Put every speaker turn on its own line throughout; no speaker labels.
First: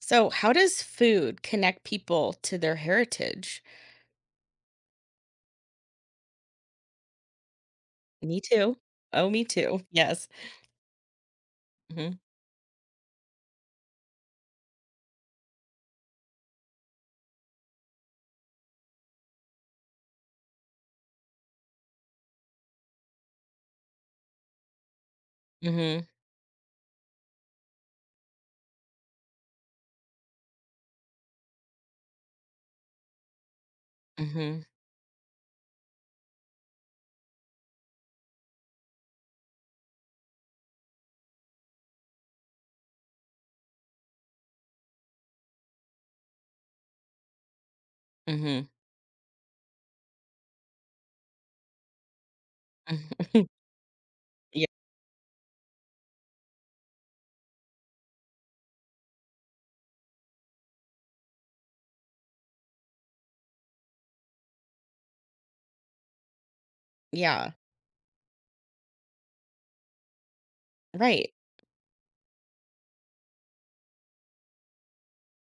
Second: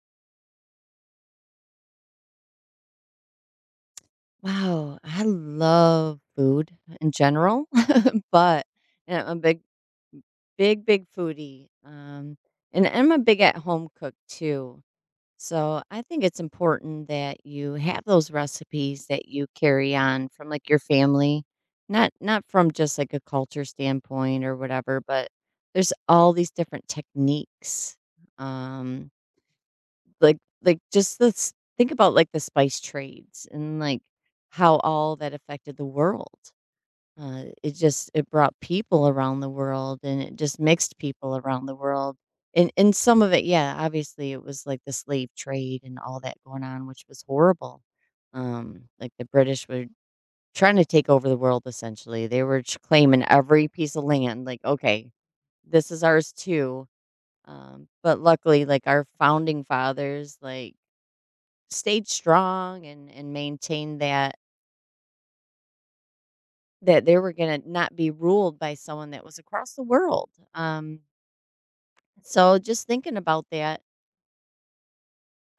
So, how does food connect people to their heritage?
Wow, I love food in general.
Me
but
too.
And
Oh,
I'm a
me
big,
too. Yes.
big, big foodie.
Mhm.
And I'm a big at home cook too. So I think it's important that you have those recipes that you carry on from, like, your family, not from just, like, a culture standpoint or whatever, but there's
Mhm.
all these different techniques. Um, like just let's think about, like, the spice trades and, like,
Mhm.
how all that affected the world. It just it brought people around the world, and it just mixed people around the world. And some of it, yeah, obviously, it was, like, the slave trade and all that going on, which was horrible.
Mhm. Mhm.
The British were trying to take over the world, essentially. They were ch claiming every piece of land, like,
Yeah.
"Okay, this is ours too." But luckily, like, our founding fathers, like, stayed strong and maintained that they were
Yeah.
going to not be ruled by someone that was across the world. Um,
Right.
so just thinking about that,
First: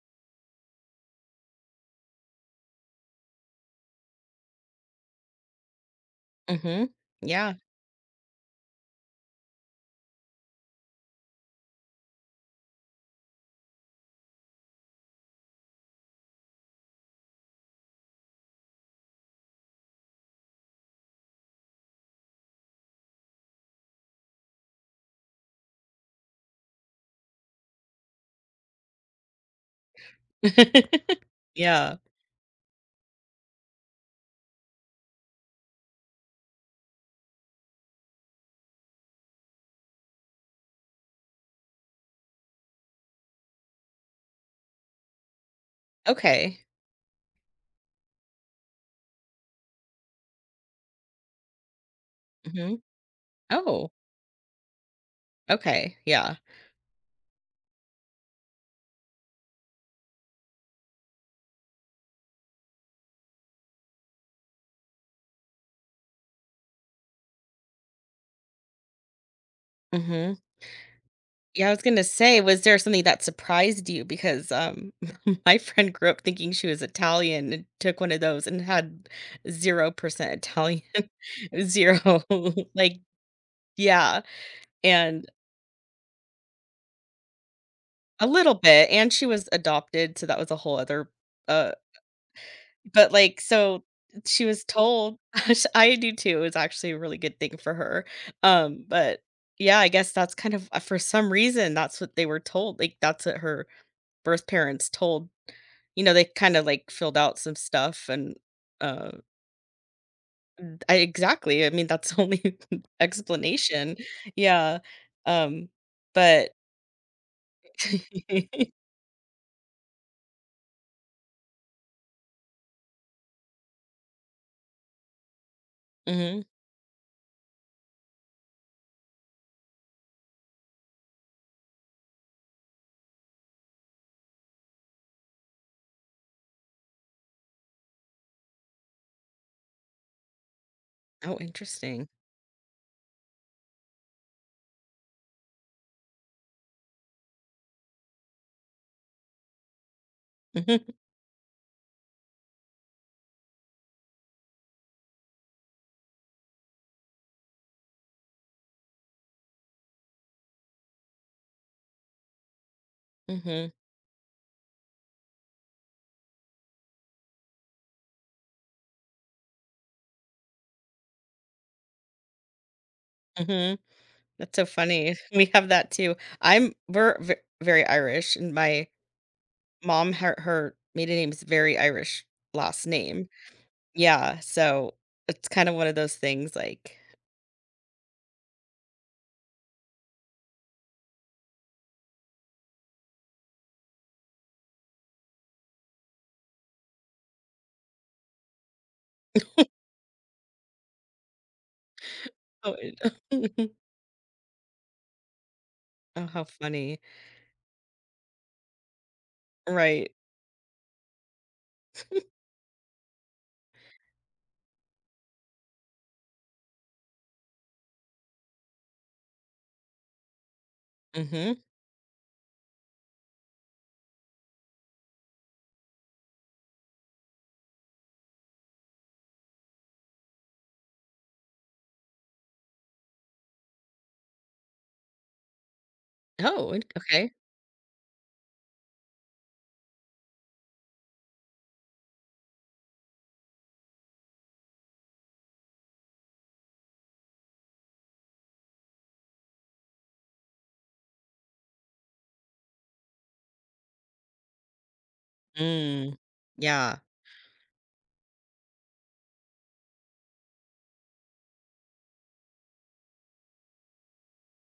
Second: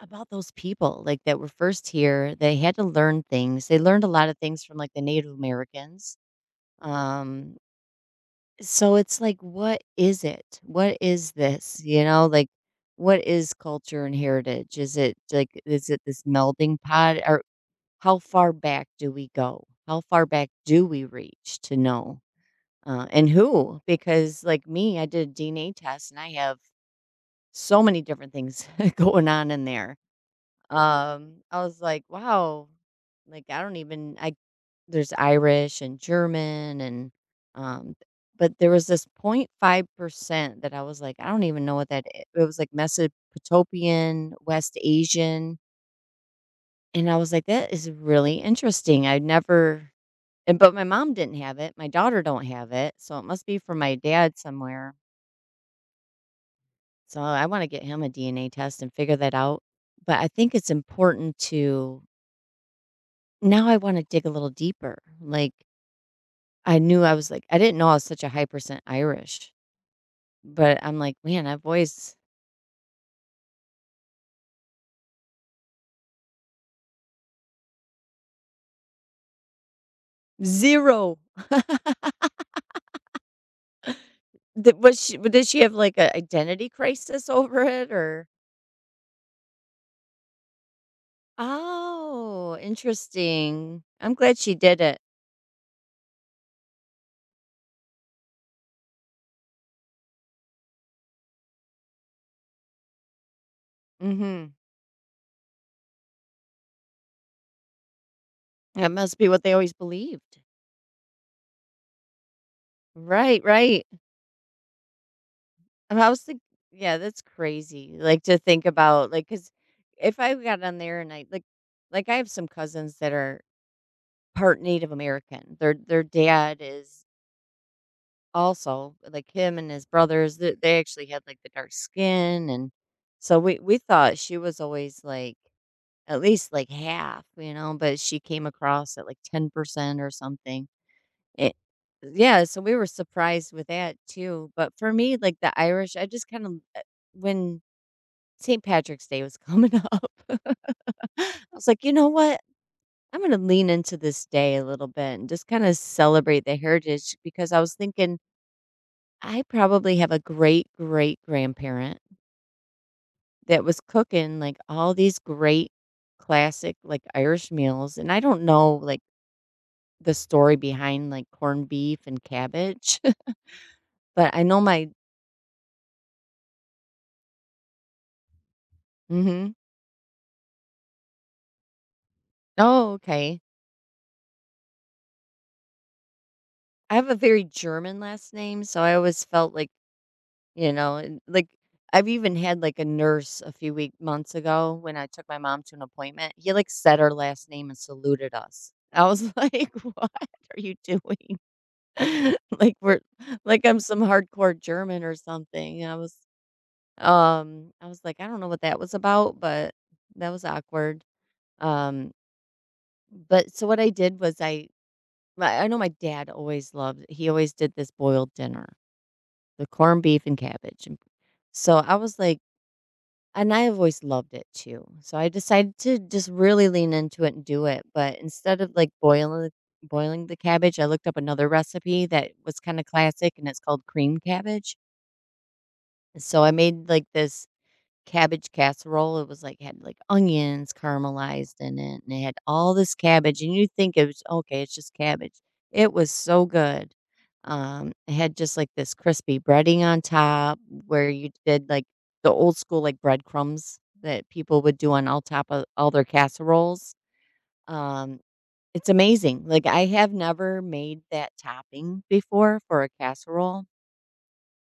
about those people, like, that were first here, they had to learn things. They learned a lot of things from, like, the Native Americans.
Mhm. Yeah.
Um, so it's like, what is it? What is this? Like, what is culture and heritage? Is it like, is it this melding pot? Or how far back do we go? How far back do we reach to know? And who? Because, like me, I did a DNA test and I have so many different things going on in there. I was
Yeah.
like, wow, like, I don't even, I, there's Irish and German and, um, but there was this 0.5% that I was like, I don't even know what that it was, like, Mesopotamian, West Asian.
Okay.
And I was like, that is really interesting. I never And but my mom didn't have it, my daughter don't have
Mhm.
it, so it must be from
Oh.
my dad somewhere.
Okay. Yeah.
So I wanna get him a DNA test and figure that out. But I think it's important to, now I wanna dig a little deeper. Like, I knew, I didn't know I was such a high percent Irish,
Mhm.
but I'm like, "Man, I've
Yeah, I was gonna
always
say, was there something that surprised you? Because, my friend grew up thinking she was Italian and took one of those and had 0% Italian.
0."
0, like yeah,
Did, was she
and
w did she have, like, an identity crisis over it,
a
or?
little bit, and she was adopted, so that was a whole other, uh
Oh,
but, like,
interesting.
so
I'm glad
she
she
was
did it.
told. I do too, it was actually a really good thing for her, but yeah, I guess that's kind of for some reason, that's what they were told, like, that's what her birth
Mhm.
parents told, they kinda, like, filled out some stuff and,
That
uh
must be what they always believed.
I exactly, I mean, that's the only
Right, right.
explanation. Yeah, um,
And I was like,
but
yeah, that's crazy. Like, to think about, like, because if I got on there and I like, I have some cousins that are part Native American. Their
Mhm.
dad is also, like him and his brothers. They actually had, like, the dark skin, and so we thought she was always, like, at least like half, you know. But she came across at like 10% or something.
Oh,
It
interesting.
Yeah, so we were surprised with that too, but for me, like, the Irish, I just kinda, uh, when St. Patrick's Day was coming up,
Mhm,
I was like, "You know what? I'm gonna lean into this day a little bit and just kinda celebrate the heritage," because I was thinking, "I probably have a great great-grandparent that
mhm,
was cooking, like, all these great classic, like, Irish meals," and I don't know, like, the story behind, like, corned beef and cabbage,
mhm.
but I
That's
know
so
my.
funny. We have that too. I'm we're ve very Irish, and my
Mhm.
mom, her her maiden name is very Irish last
Oh,
name.
okay.
Yeah, so it's kind of one of those things,
I
like,
have a very German last name, so I always felt like, you know, and, like, I've even had like a nurse a few week months ago when I took my mom to an appointment. He like said our last name and saluted us. I was like, "What are you doing?" Like,
oh, it.
we're like, I'm some hardcore German or something. I was
Oh, how funny.
um I was like, "I don't know what that was about, but
Right.
that was awkward." Um but so what I did was, I know my dad always loved he always did this boiled dinner, the corned beef and cabbage, and
Mhm.
so I was like, and I have always loved it too, so I decided to just really lean into it and do it, but instead of, like, boiling the cabbage, I looked up another recipe that was kinda classic, and it's called cream cabbage, and so I
Oh, it
made, like,
okay.
this cabbage casserole. It was like had like onions caramelized in it, and it had all this cabbage, and you think it was okay, it's just cabbage. It was so good. It had just like this crispy breading on top where you did like the old school, like, breadcrumbs that people would do on all top of all their
Mm.
casseroles.
Yeah.
Um, it's amazing. Like, I have never made that topping before for a casserole.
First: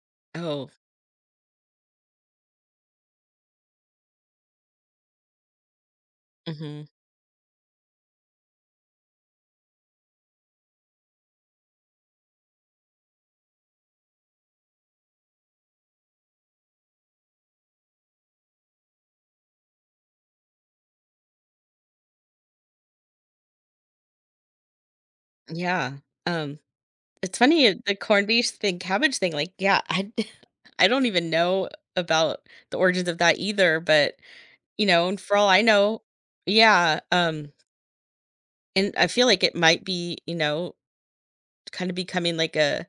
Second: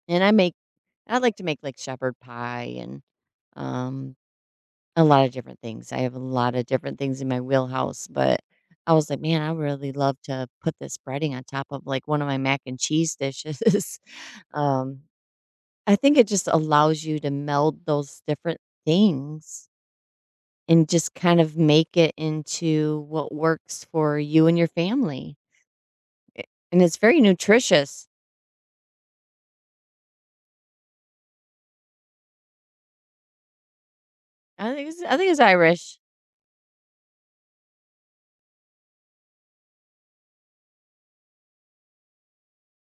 And I make
Oh.
I like to make like shepherd pie and um a lot of different things. I have a lot of
Mhm.
different things in my wheelhouse, but I was like, "Man, I really love to put this breading on top of, like, one of my mac and cheese dishes." Um, I think it just allows you to meld those different things and just kind of make it into what works for you and your family,
Yeah. Um,
and it's very
it's funny, the
nutritious.
corned beef thing, cabbage thing, like, yeah, I I don't even know about the origins of that either, but,
I
you
think it's,
know,
I
and
think
for
it's
all I
Irish.
know yeah, and I feel like it might be, you know, kinda becoming like a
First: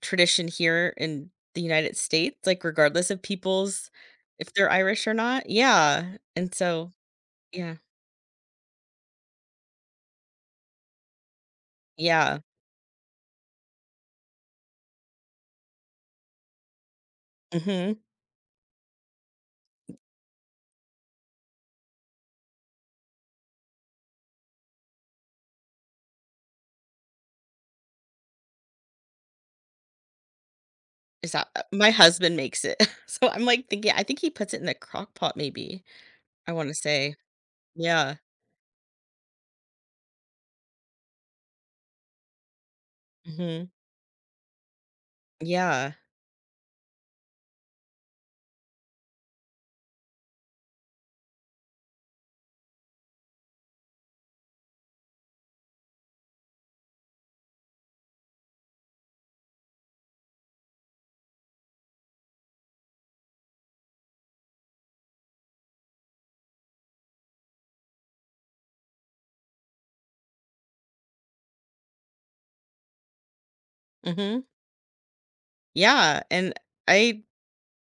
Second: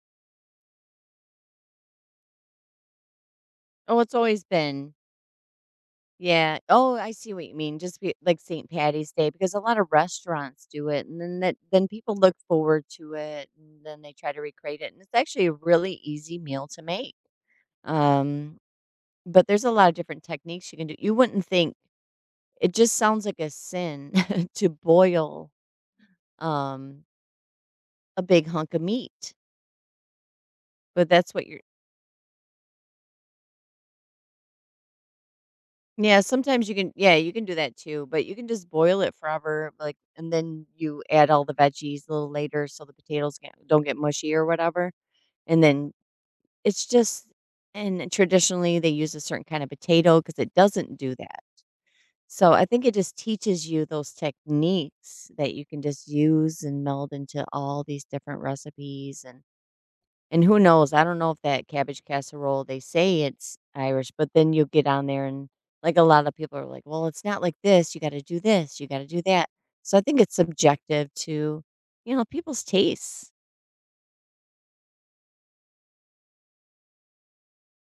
tradition here in the United States, like, regardless of people's
Oh, it's always
if they're
been.
Irish or not. Yeah, and
Yeah.
so
Oh, I see what you
yeah.
mean. Just be, like, St. Patty's Day, because a lot of restaurants do it, and then that, then people look
Yeah.
forward to it, and then they try to recreate it, and it's actually a really easy meal to make.
Mhm.
Um, but there's a lot of different techniques you can do. You wouldn't think, it just sounds like a sin to boil um a big hunk of meat, but that's
Is
what
that
you're.
my husband makes it. So I'm, like, thinking I think he puts it in the crock pot maybe,
Yeah,
I
sometimes
wanna
you can, yeah,
say.
you can do that too,
Yeah.
but you can just boil it forever, like, and then you add all the veggies a little later so the potatoes get,
Mhm.
don't get mushy or whatever. And then
Yeah.
it's just, and traditionally they use a certain kind of potato because it doesn't do that. So I think it just teaches you those techniques that you can just use and meld into all these different recipes. And who knows, I don't know if that cabbage casserole, they say it's Irish, but then you get on there and, like, a lot of people are like, "Well, it's not like this, you gotta do this, you gotta do that." So I think it's subjective to, you know, people's tastes.
Mhm. Yeah, and I,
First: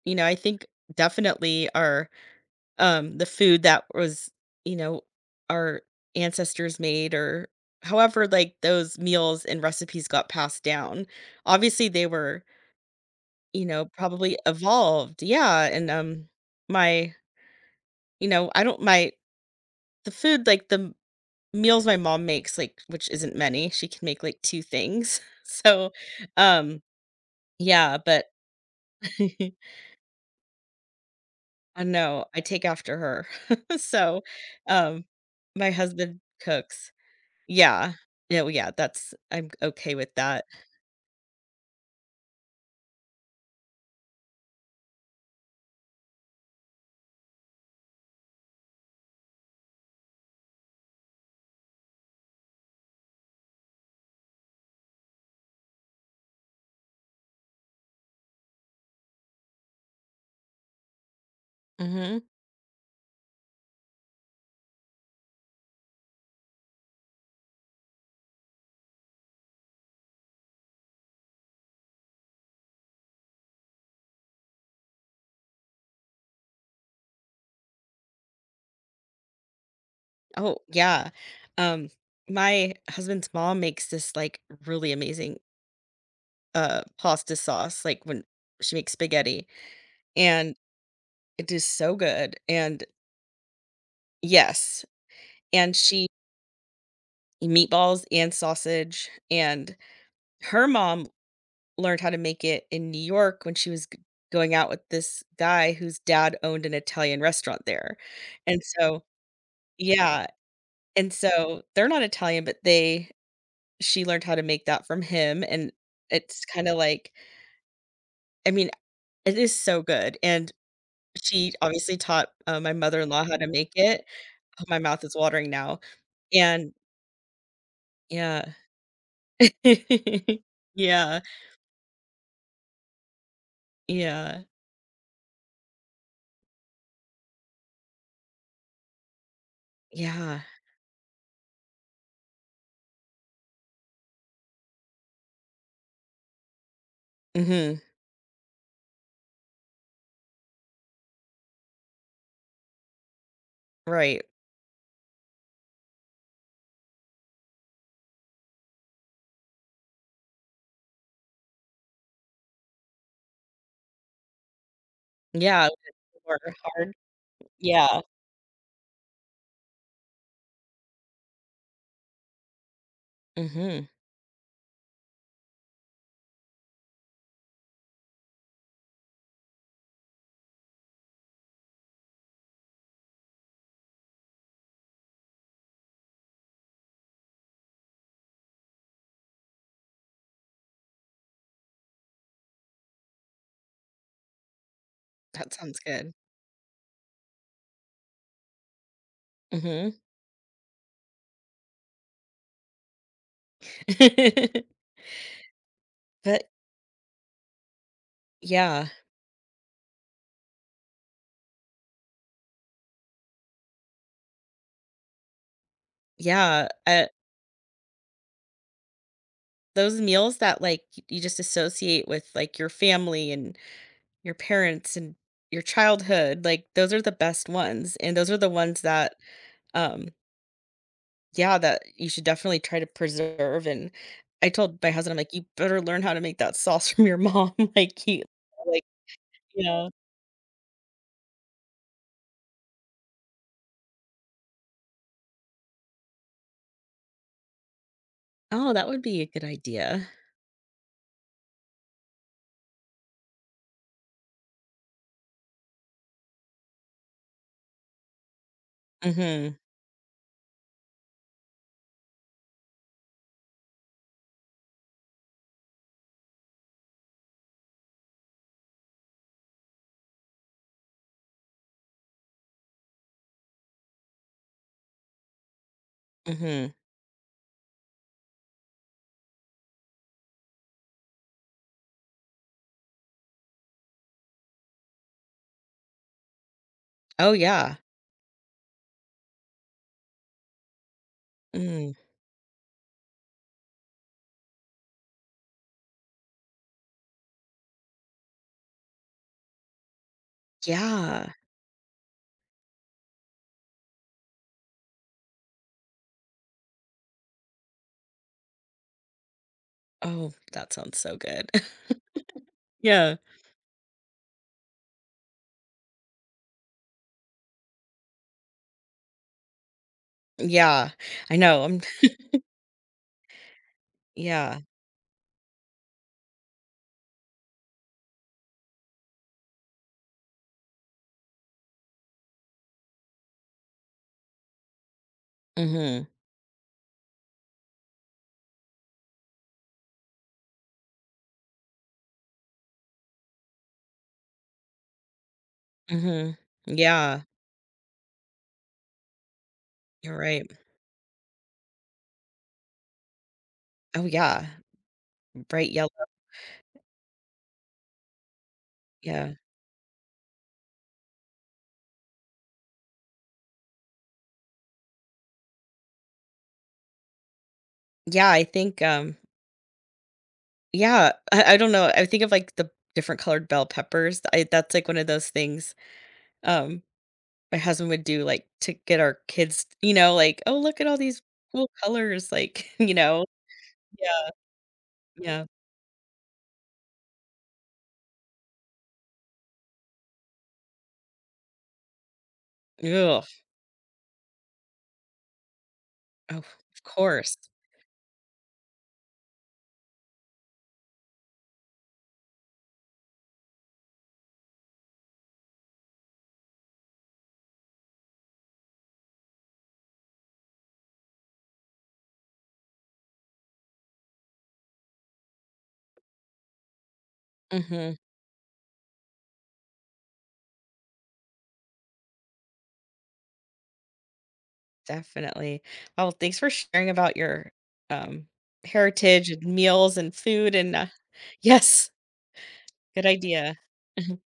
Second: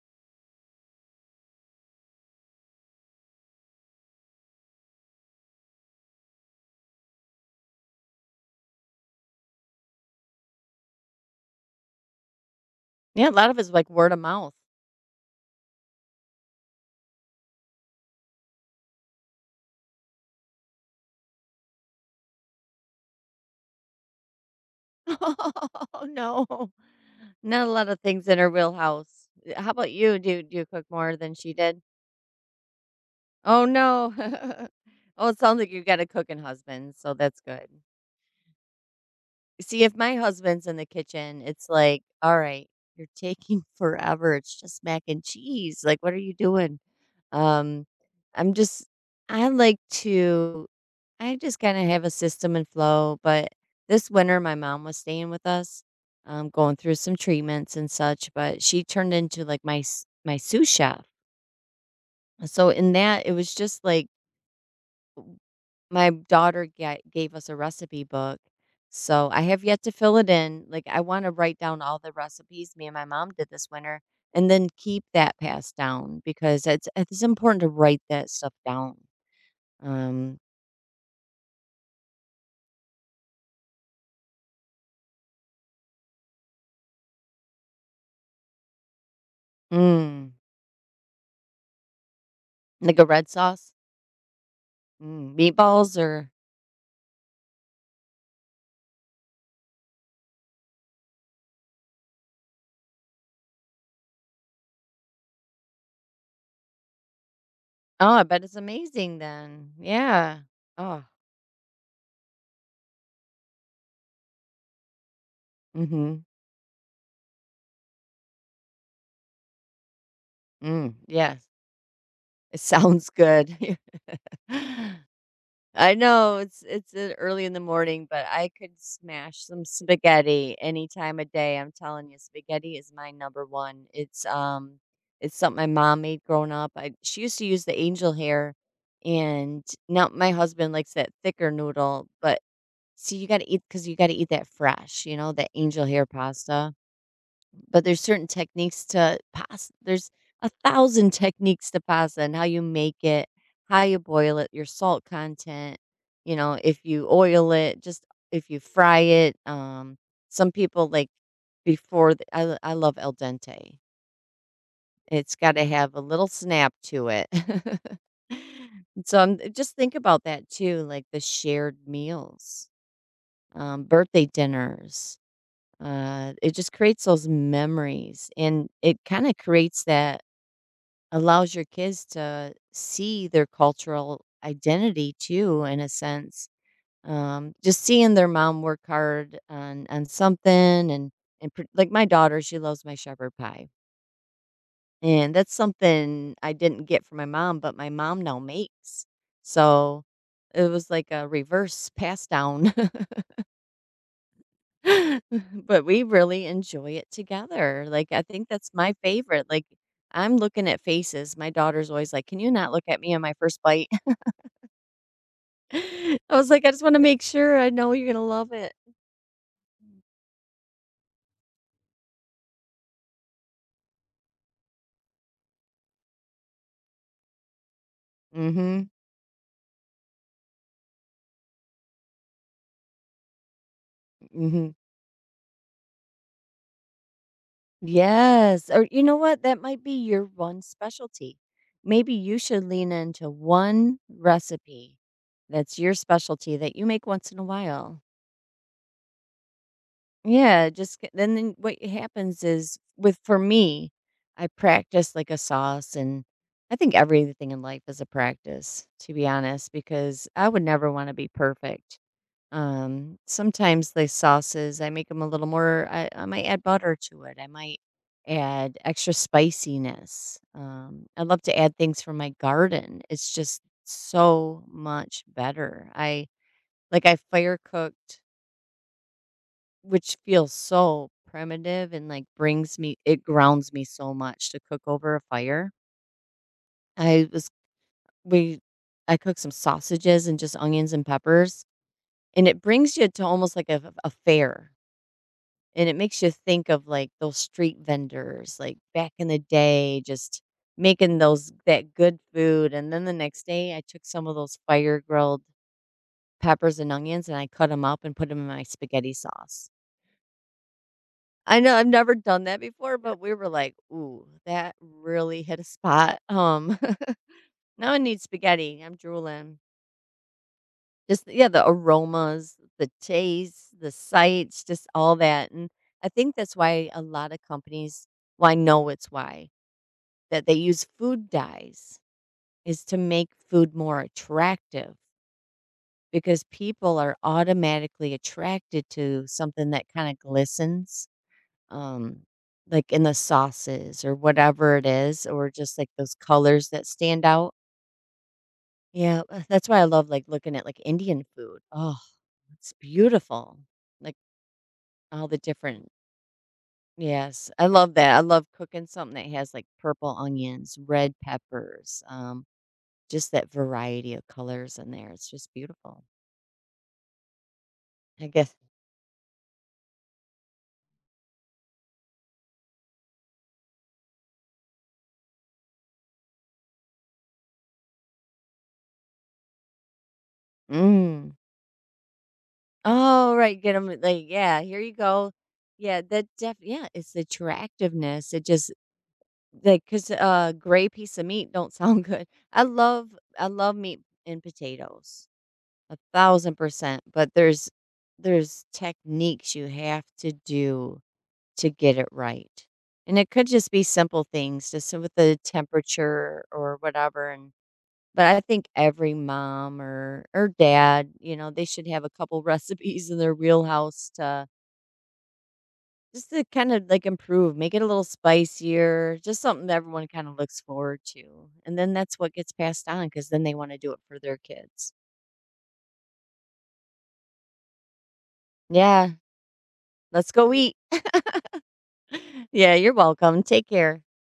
you know, I think definitely our, the food that was, you know, our ancestors made or however, like, those meals and recipes got passed down. Obviously, they were,
Yeah, a lot of
you
it's
know,
like word of
probably
mouth.
evolved. Yeah, and, my, you know, I don't my the food, like, the meals my mom makes, like, which isn't many, she can make, like, two things. So,
Oh, no.
um,
Not a lot
yeah,
of
but
things in her wheelhouse. How about you? Do you cook more than she did?
I know, I take after her.
Oh, no.
So, um,
Oh, it sounds like
my
you got a
husband
cooking
cooks.
husband, so that's good.
Yeah. Yeah, well, yeah, that's I'm
See, if
okay with
my
that.
husband's in the kitchen, it's like, "All right, you're taking forever. It's just mac and cheese. Like, what are you doing?" Um, I'm just, I like to, I just kind of have a system and flow, but this winter my mom was staying with us, going through some treatments and such, but she turned into like my my sous chef.
Mhm.
So in that, it was just like, my daughter ga gave us a recipe book, so I have yet to fill it in, like, I wanna write down all the recipes me and my mom did this winter and then keep that passed down because it's important to write that stuff down. Um,
Oh, yeah. Um, my husband's mom makes this, like, really amazing, pasta sauce, like, when she makes spaghetti,
mm,
and it is so good, and
like a red sauce?
yes,
Mm,
and
meatballs
she
or?
meatballs and sausage, and her mom learned how to make it in New York when she was g going out with this guy whose dad owned an Italian restaurant there,
Oh, I bet it's
and so
amazing then.
yeah,
Yeah. Oh,
and so they're not Italian, but they she learned how to make that from him, and
mm, mhm.
it's kinda like I mean, it is so good, and
Mm, yes.
she obviously taught,
It
my
sounds
mother-in-law how to make
good.
it. Oh, my mouth is watering now,
I know it's,
and
it's early in the morning, but I
yeah.
could smash some spaghetti any time
Yeah.
of day. I'm telling you, spaghetti is my number one.
Yeah.
It's something my mom made growing up. I She used to use the angel hair, and now my
Yeah.
husband likes that thicker noodle. But see, you got to eat because you got to eat that fresh, you know, that angel hair pasta.
Mhm.
But there's certain techniques to pass. There's 1,000 techniques to pasta and how you make it, how you
Right.
boil it, your salt content, you know, if you oil it, just if you fry it, some people, like, before the I love al dente. It's gotta
Yeah,
have a little
work
snap
hard.
to it.
Yeah.
So, I'm just think about that too, like the shared meals,
Mhm.
birthday dinners. It just creates those memories, and it kinda creates that, allows your kids to see their cultural identity too, in a sense. Just seeing their mom work hard on something, and and pr like, my daughter, she loves my shepherd pie, and that's
That sounds good.
something I didn't get from my mom, but my mom now makes.
Mhm.
So, it was like a reverse pass down. But we really
But
enjoy it together. Like, I think that's
yeah,
my favorite. Like, I'm looking at faces. My daughter's always like, "Can you not look at me on my first bite?" I was like,
yeah,
"I just wanna make sure I know you're gonna love it."
those meals that, like, y you just associate with, like, your family and your parents and your childhood, like, those are the best ones, and those are the ones
Mhm,
that, um yeah, that you should definitely try to preserve, and I
mhm.
told my husband, I'm like, "You better learn how to make that sauce from your mom." Like, he
Yes,
like,
or you know what? That
you
might be
know.
your one specialty. Maybe you should lean into one recipe that's your specialty that you make once in a while.
Oh, that would be a good idea.
Yeah, just c then what happens is with for me, I practice like a sauce, and I think everything in life is a practice, to be
Mhm,
honest, because I would never wanna be perfect. Sometimes the sauces, I make them a little more I might add butter to it, I might add extra spiciness. I love to add things from my garden, it's just so much better.
mhm.
I fire cooked, which feels so primitive and, like, brings me it grounds me so much to cook over a fire. I
Oh,
was
yeah.
we I cooked some sausages and just onions and peppers,
Mm.
and it brings you to almost like a fair, and it makes you think of, like, those street vendors, like, back in the day, just making
Yeah.
those that good food, and then the next day, I took some of those fire grilled peppers and onions, and I cut them up and put them in my spaghetti sauce.
Oh, that sounds so good.
I know I've never done that before,
Yeah.
but we were like, "Ooh, that really hit a spot." Now I need spaghetti. I'm drooling.
Yeah,
Just
I
yeah, the
know, I'm
aromas, the taste, the
yeah.
sights, just all that, and I think that's why a lot of companies, well, I know it's why, that they use food dyes is to make food more attractive
Mhm,
because people are automatically attracted to something that kind of glistens. Um, like, in the sauces or whatever it is, or just, like, those
mhm.
colors that
Yeah,
stand out. Yeah, that's why I love,
you're
like,
right.
looking at, like, Indian food. Oh, it's beautiful.
Oh,
Like,
yeah.
all the
Bright
different.
yellow,
Yes, I love that. I love cooking something
yeah.
that has, like, purple onions, red peppers, just that variety of colors in there. It's just beautiful. I
Yeah, I
guess.
think, yeah, I don't know, I think of, like, the different colored bell peppers, I that's, like, one of those things, um, my husband would do, like, to get our kids, you know, like, "Oh, look at all these
Mm.
cool colors," like, you know?
Oh, right, get them. Like,
Yeah,
yeah, here you go.
yeah.
Yeah, that def Yeah, it's the attractiveness. It just, like, cause a gray piece of meat don't sound good. I love
Ugh.
I love meat and potatoes,
Oh, of
1,000%, but
course.
there's techniques you have to do to get it right, and it could just be simple things, just so with the temperature or whatever, and but I think every mom or dad, you know, they should have a couple recipes in their wheelhouse to just to kind of like improve, make it a
Mhm,
little spicier, just something that everyone kind of looks forward to. And then that's what gets passed on because then they want to do it for their kids.
definitely. Oh, well, thanks for sharing about your, um,
Yeah,
heritage and meals and
let's go
food
eat.
and, yes,
Yeah, you're
good
welcome.
idea.
Take care.